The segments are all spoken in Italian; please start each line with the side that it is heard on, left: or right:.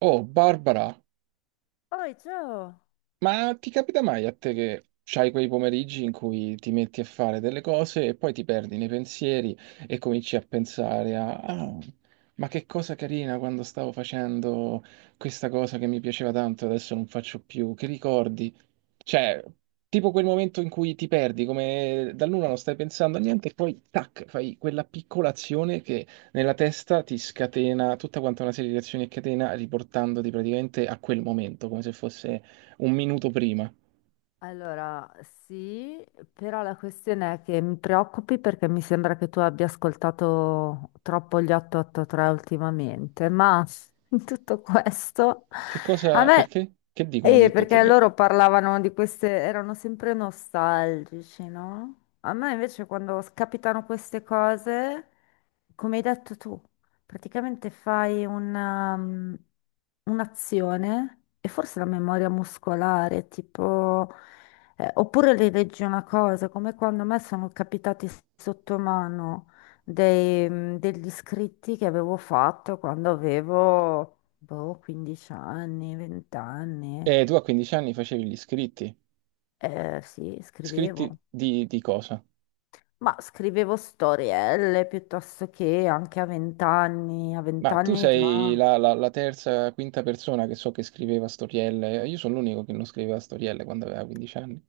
right: Oh, Barbara,
left: Oi, ciao!
right: ma ti capita mai a te che c'hai quei pomeriggi in cui ti metti a fare delle cose e poi ti perdi nei pensieri e cominci a pensare a, ah, ma che cosa carina quando stavo facendo questa cosa che mi piaceva tanto, adesso non faccio più, che ricordi? Cioè, tipo quel momento in cui ti perdi, come da nulla non stai pensando a niente e poi tac, fai quella piccola azione che nella testa ti scatena tutta quanta una serie di azioni a catena riportandoti praticamente a quel momento, come se fosse un minuto prima.
left: Allora, sì, però la questione è che mi preoccupi perché mi sembra che tu abbia ascoltato troppo gli 883 ultimamente, ma in tutto questo
right: Che
left: a
right: cosa,
left: me...
right: perché? Che dicono gli
left: Perché
right: 883?
left: loro parlavano di queste, erano sempre nostalgici, no? A me invece quando capitano queste cose, come hai detto tu, praticamente fai una, un'azione e forse la memoria muscolare, tipo, oppure rileggi una cosa, come quando a me sono capitati sotto mano dei degli scritti che avevo fatto quando avevo boh, 15 anni, 20 anni.
right: Tu a 15 anni facevi gli iscritti.
left: Sì,
right: Iscritti
left: scrivevo.
right: di cosa?
left: Ma scrivevo storielle piuttosto che anche a 20 anni. A 20
right: Ma tu
left: anni
right: sei
left: già.
right: la terza, quinta persona che so che scriveva storielle. Io sono l'unico che non scriveva storielle quando aveva 15 anni.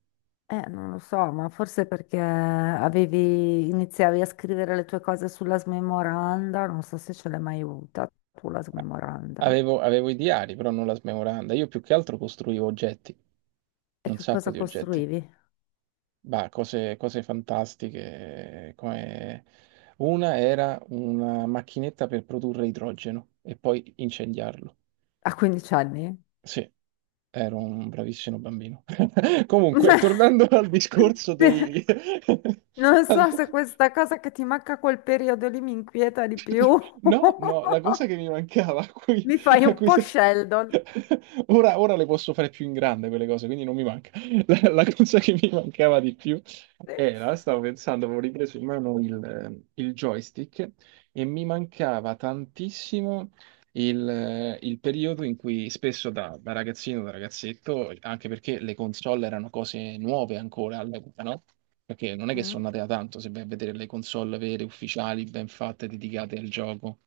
left: Non lo so, ma forse perché avevi, iniziavi a scrivere le tue cose sulla smemoranda, non so se ce l'hai mai avuta tu la smemoranda.
right: Avevo i diari, però non la smemoranda. Io più che altro costruivo oggetti,
left: E
right: un
left: che
right: sacco
left: cosa
right: di oggetti.
left: costruivi?
right: Bah, cose fantastiche, come una era una macchinetta per produrre idrogeno e poi incendiarlo.
left: A 15 anni?
right: Sì, ero un bravissimo bambino. Comunque, tornando al discorso
left: Sì.
right: dei...
left: Non so se questa cosa che ti manca quel periodo lì mi inquieta di più.
right: No, no, la cosa che mi mancava, a cui,
left: Mi fai
right: a
left: un
right: cui
left: po'
right: se-
left: Sheldon.
right: ora le posso fare più in grande quelle cose, quindi non mi manca. La cosa che mi mancava di più
left: Sì.
right: era, stavo pensando, avevo ripreso in mano il joystick e mi mancava tantissimo il periodo in cui spesso da ragazzino, da ragazzetto, anche perché le console erano cose nuove ancora all'epoca, no? Perché non è che
left: Mm.
right: sono nate da tanto, se vai a vedere le console vere, ufficiali, ben fatte, dedicate al gioco,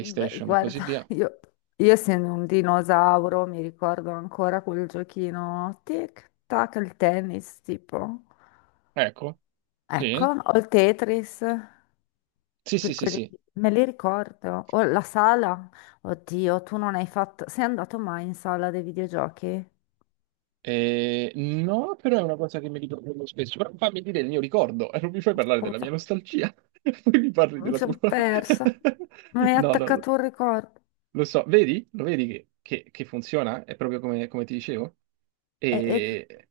left: Beh,
right: e così
left: guarda,
right: via.
left: io essendo un dinosauro mi ricordo ancora quel giochino tic tac, il tennis tipo.
right: Ecco,
left: Ecco,
right: sì,
left: o il Tetris,
right: sì,
left: que-
right: sì, sì,
left: quelli-
right: sì.
left: me li ricordo. O la sala. Oddio, tu non hai fatto... Sei andato mai in sala dei videogiochi?
right: No, però è una cosa che mi ricordo molto spesso. Però fammi dire il mio ricordo, e non mi fai parlare della mia
left: Scusa.
right: nostalgia, poi mi parli
left: Mi
right: della tua.
left: sono persa. Mi hai
right: No, no, no.
left: attaccato un ricordo.
right: Lo so, vedi? Lo vedi che funziona? È proprio come, come ti dicevo.
left: E, e-
right: E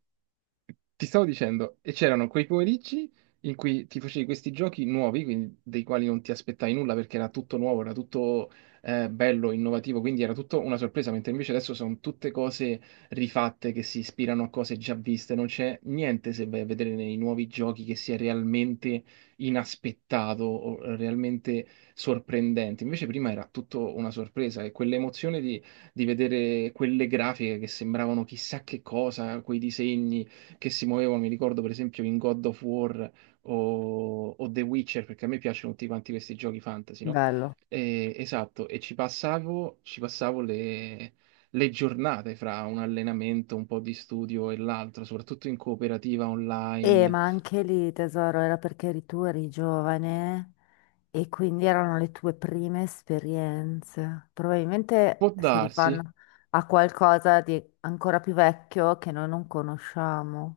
right: ti stavo dicendo, e c'erano quei pomeriggi in cui ti facevi questi giochi nuovi, quindi dei quali non ti aspettavi nulla perché era tutto nuovo, era tutto bello, innovativo, quindi era tutto una sorpresa, mentre invece adesso sono tutte cose rifatte che si ispirano a cose già viste, non c'è niente se vai a vedere nei nuovi giochi che sia realmente inaspettato o realmente sorprendente. Invece prima era tutto una sorpresa e quell'emozione di vedere quelle grafiche che sembravano chissà che cosa, quei disegni che si muovevano, mi ricordo per esempio in God of War o The Witcher, perché a me piacciono tutti quanti questi giochi fantasy, no?
left: Bello.
right: Esatto, e ci passavo le giornate fra un allenamento, un po' di studio e l'altro, soprattutto in cooperativa online.
left: Ma anche lì, tesoro, era perché eri tu, eri giovane e quindi erano le tue prime esperienze.
right: Può
left: Probabilmente si
right: darsi,
left: rifanno a qualcosa di ancora più vecchio che noi non conosciamo.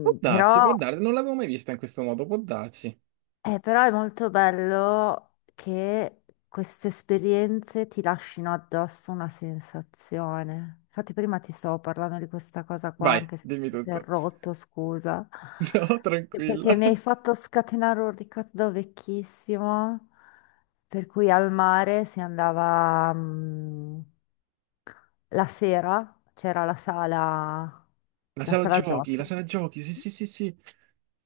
right: può darsi,
left: però.
right: può darsi, non l'avevo mai vista in questo modo, può darsi.
left: Però è molto bello che queste esperienze ti lasciano addosso una sensazione. Infatti prima ti stavo parlando di questa cosa qua,
right: Vai,
left: anche se
right: dimmi
left: ti ho
right: tutto.
left: interrotto, scusa,
right: No,
left: perché
right: tranquilla.
left: mi hai fatto scatenare un ricordo vecchissimo, per cui al mare si andava, la sera, c'era la sala
right: La
left: giochi.
right: sala giochi, sì, sì, sì, sì.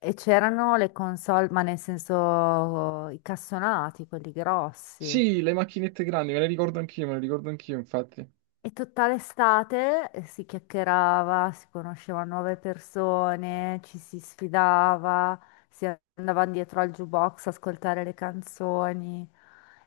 left: E c'erano le console, ma nel senso i cassonati, quelli grossi.
right: Sì, le macchinette grandi, me le ricordo anch'io, me le ricordo anch'io, infatti.
left: E tutta l'estate si chiacchierava, si conoscevano nuove persone, ci si sfidava, si andava dietro al jukebox a ascoltare le canzoni.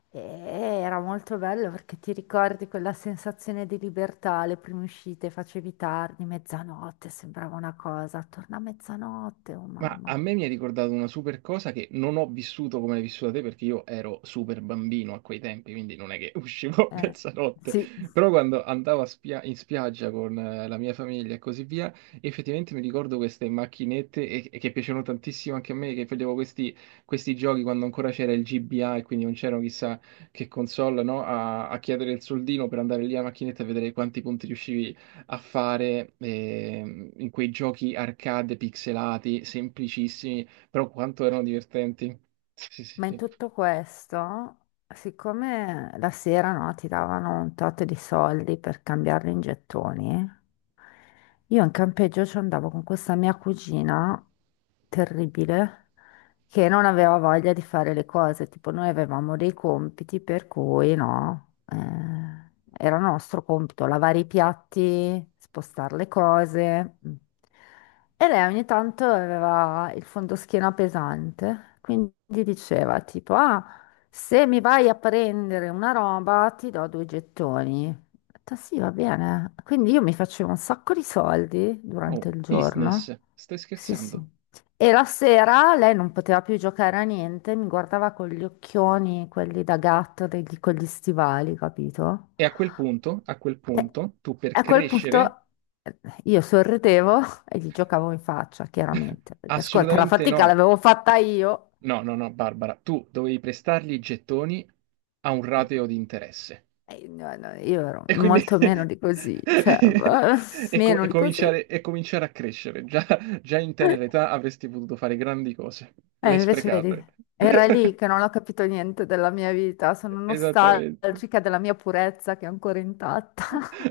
left: E era molto bello perché ti ricordi quella sensazione di libertà, le prime uscite, facevi tardi, mezzanotte, sembrava una cosa, torna a mezzanotte, oh
right: Ma a
left: mamma.
right: me mi hai ricordato una super cosa che non ho vissuto come l'hai vissuta te perché io ero super bambino a quei tempi, quindi non è che uscivo a
left: Eh,
right: mezzanotte,
left: sì.
right: però quando andavo a in spiaggia con la mia famiglia e così via, effettivamente mi ricordo queste macchinette e che piacevano tantissimo anche a me, che facevo questi, questi giochi quando ancora c'era il GBA e quindi non c'erano chissà che console, no? A chiedere il soldino per andare lì a macchinetta e vedere quanti punti riuscivi a fare in quei giochi arcade pixelati, semplicissimi, però quanto erano divertenti. Sì, sì, sì,
left: Ma in
right: sì.
left: tutto questo, siccome la sera, no, ti davano un tot di soldi per cambiarli in gettoni, io in campeggio ci andavo con questa mia cugina terribile che non aveva voglia di fare le cose. Tipo, noi avevamo dei compiti per cui no, era nostro compito lavare i piatti, spostare le cose. Mm. E lei ogni tanto aveva il fondoschiena pesante, quindi diceva tipo, ah, se mi vai a prendere una roba ti do due gettoni. Ho detto, sì, va bene. Quindi io mi facevo un sacco di soldi
right: Oh,
left: durante il
right: business,
left: giorno.
right: stai
left: Sì,
right: scherzando?
left: sì. E la sera lei non poteva più giocare a niente, mi guardava con gli occhioni, quelli da gatto, con gli stivali, capito?
right: E a quel punto, tu per
left: E a quel
right: crescere,
left: punto eh, io sorridevo e gli giocavo in faccia, chiaramente. Perché, ascolta, la
right: assolutamente
left: fatica
right: no.
left: l'avevo fatta io.
right: No, no, no, Barbara, tu dovevi prestargli i gettoni a un rateo di interesse.
left: E no, no, io ero
right: E quindi
left: molto meno di così, cioè,
right: e, co- e
left: meno di così. E
right: cominciare, e cominciare a crescere. Già, già in tenera età avresti potuto fare grandi cose. Le hai
left: invece, vedi,
right: sprecate.
left: era lì che non ho capito niente della mia vita, sono
right: Esattamente.
left: nostalgica della mia purezza che è ancora intatta.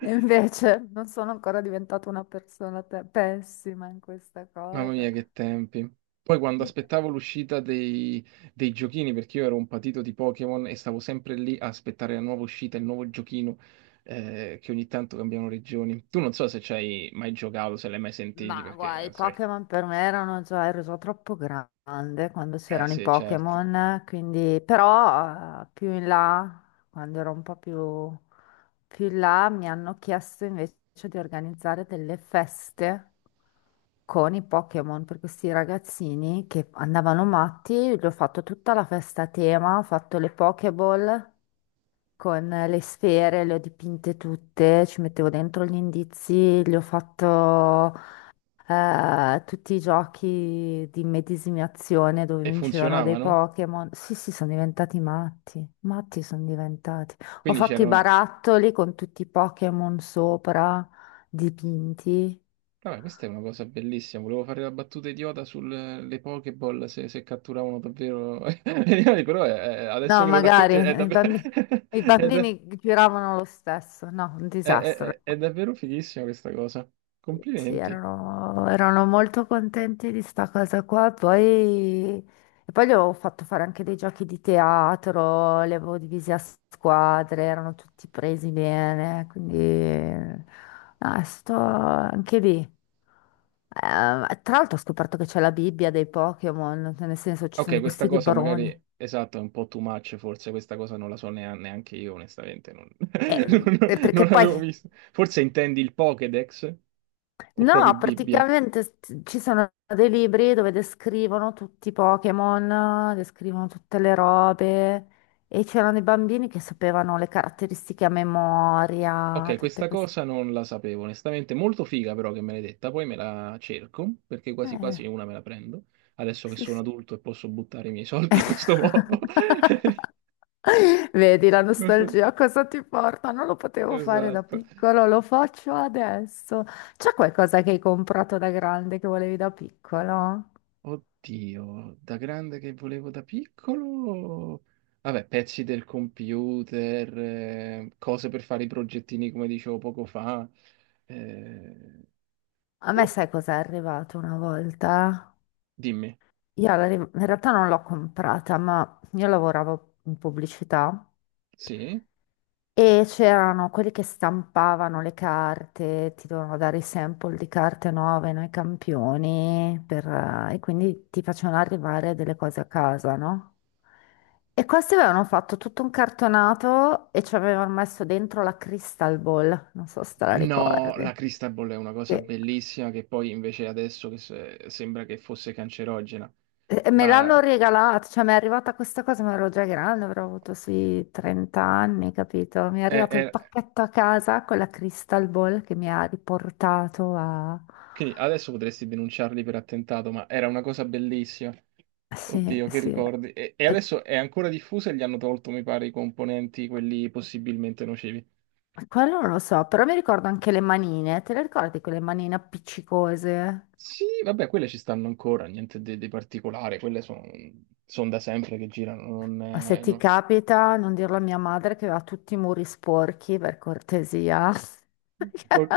left: E invece non sono ancora diventata una persona pessima in questa
right: Mamma
left: cosa.
right: mia, che tempi. Poi quando
left: I pe-
right: aspettavo l'uscita dei, dei giochini, perché io ero un patito di Pokémon e stavo sempre lì a aspettare la nuova uscita, il nuovo giochino, che ogni tanto cambiano regioni. Tu non so se ci hai mai giocato, se l'hai mai sentiti,
left: Ma
right: perché,
left: guai, i
right: sai...
left: Pokémon per me erano già, ero già troppo grande quando
right: Eh
left: c'erano i
right: sì, certo.
left: Pokémon, quindi però più in là, quando ero un po' più, più in là, mi hanno chiesto invece di organizzare delle feste con i Pokémon per questi ragazzini che andavano matti, gli ho fatto tutta la festa a tema, ho fatto le Pokéball, con le sfere, le ho dipinte tutte, ci mettevo dentro gli indizi, gli ho fatto tutti i giochi di medesimazione dove
right: E
left: vincevano dei
right: funzionavano.
left: Pokémon. Sì, sì, sono diventati matti, matti sono diventati. Ho
right: Quindi
left: fatto i
right: c'erano...
left: barattoli con tutti i Pokémon sopra, dipinti.
right: Vabbè, questa è una cosa bellissima. Volevo fare la battuta idiota sulle Pokéball se, se catturavano davvero gli animali, però adesso
left: No,
right: che lo
left: magari
right: racconti è
left: i
right: davvero,
left: bambini, i
right: è, da-
left: bambini giravano lo stesso, no, un
right: è- è-
left: disastro.
right: è è davvero fighissima questa cosa.
left: Sì,
right: Complimenti.
left: erano, erano molto contenti di sta cosa qua. Poi, e poi gli avevo fatto fare anche dei giochi di teatro, li avevo divisi a squadre, erano tutti presi bene, quindi no, sto anche lì. Tra l'altro ho scoperto che c'è la Bibbia dei Pokémon, nel senso ci
right: Ok,
left: sono
right: questa
left: questi
right: cosa magari,
left: libroni.
right: esatto, è un po' too much, forse questa cosa non la so neanche io, onestamente, non,
left: E
right: non
left: perché poi
right: l'avevo vista. Forse intendi il Pokédex o proprio
left: No,
right: Bibbia?
left: praticamente ci sono dei libri dove descrivono tutti i Pokémon, descrivono tutte le robe e c'erano dei bambini che sapevano le caratteristiche a memoria,
right: Ok,
left: tutte
right: questa
left: queste...
right: cosa non la sapevo, onestamente. Molto figa però che me l'hai detta, poi me la cerco, perché quasi
left: Eh,
right: quasi una me la prendo, adesso che
left: sì,
right: sono
left: sì.
right: adulto e posso buttare i miei soldi in questo modo.
left: Vedi la
right: Non so-
left: nostalgia, a cosa ti porta? Non lo potevo fare da
right: Esatto.
left: piccolo, lo faccio adesso. C'è qualcosa che hai comprato da grande che volevi da piccolo?
right: Oddio, da grande che volevo da piccolo... Vabbè, pezzi del computer, cose per fare i progettini come dicevo poco fa. Eh,
left: A me sai cos'è arrivato una volta?
right: Dimmi,
left: In realtà non l'ho comprata, ma io lavoravo in pubblicità
right: sì?
left: e c'erano quelli che stampavano le carte, ti dovevano dare i sample di carte nuove, noi campioni, per, e quindi ti facevano arrivare delle cose a casa, no? E questi avevano fatto tutto un cartonato e ci avevano messo dentro la Crystal Ball, non so se te la
right: No, la
left: ricordi.
right: Cristaball è una cosa
left: Sì.
right: bellissima che poi invece adesso che sembra che fosse cancerogena,
left: Me l'hanno
right: ma
left: regalata, cioè mi è arrivata questa cosa, ma ero già grande, avrò avuto sui 30 anni, capito? Mi è
right: è-
left: arrivato il
right: è-
left: pacchetto a casa con la Crystal Ball che mi ha riportato a...
right: quindi adesso potresti denunciarli per attentato, ma era una cosa bellissima.
left: Sì,
right: Oddio, che
left: sì.
right: ricordi. E
left: Eh,
right: adesso è ancora diffusa e gli hanno tolto, mi pare, i componenti, quelli possibilmente nocivi.
left: Quello non lo so, però mi ricordo anche le manine. Te le ricordi quelle manine appiccicose?
right: Sì, vabbè, quelle ci stanno ancora, niente di, di particolare, quelle sono da sempre che girano, non
left: Ma se
right: è-
left: ti
right: no.
left: capita, non dirlo a mia madre che aveva tutti i muri sporchi, per cortesia.
right: Ok,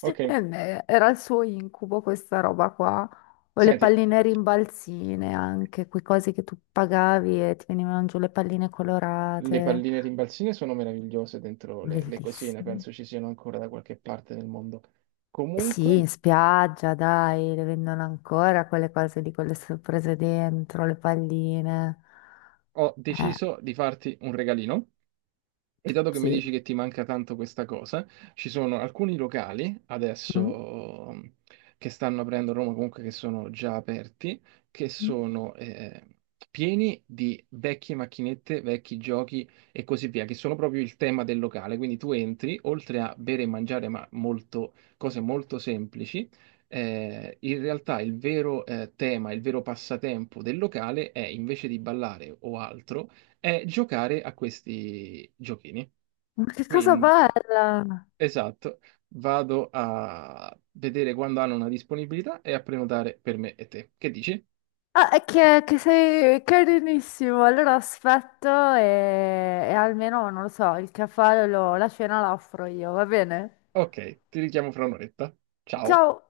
right: ok.
left: Eh beh, era il suo incubo questa roba qua, o le
right: Senti,
left: palline rimbalzine anche, quei cosi che tu pagavi e ti venivano giù le palline
right: le
left: colorate,
right: palline rimbalzine sono meravigliose dentro le cosine,
left: bellissime.
right: penso ci siano ancora da qualche parte nel mondo.
left: Sì,
right: Comunque,
left: in spiaggia, dai, le vendono ancora quelle cose lì con le sorprese dentro, le palline.
right: ho
left: Eh,
right: deciso di farti un regalino. E dato che mi
left: sì.
right: dici che ti manca tanto questa cosa, ci sono alcuni locali
left: Mm,
right: adesso che stanno aprendo a Roma, comunque che sono già aperti, che
left: mm.
right: sono pieni di vecchie macchinette, vecchi giochi e così via, che sono proprio il tema del locale. Quindi tu entri, oltre a bere e mangiare, ma molto, cose molto semplici, in realtà il vero tema, il vero passatempo del locale è invece di ballare o altro è giocare a questi giochini.
left: Ma che cosa
right: Quindi,
left: bella!
right: esatto, vado a vedere quando hanno una disponibilità e a prenotare per me e te. Che dici?
left: Ah, è che sei carinissimo. Allora aspetto e, e almeno, non lo so, il caffè, la cena la offro io, va bene?
right: Ok, ti richiamo fra un'oretta. Ciao.
left: Ciao!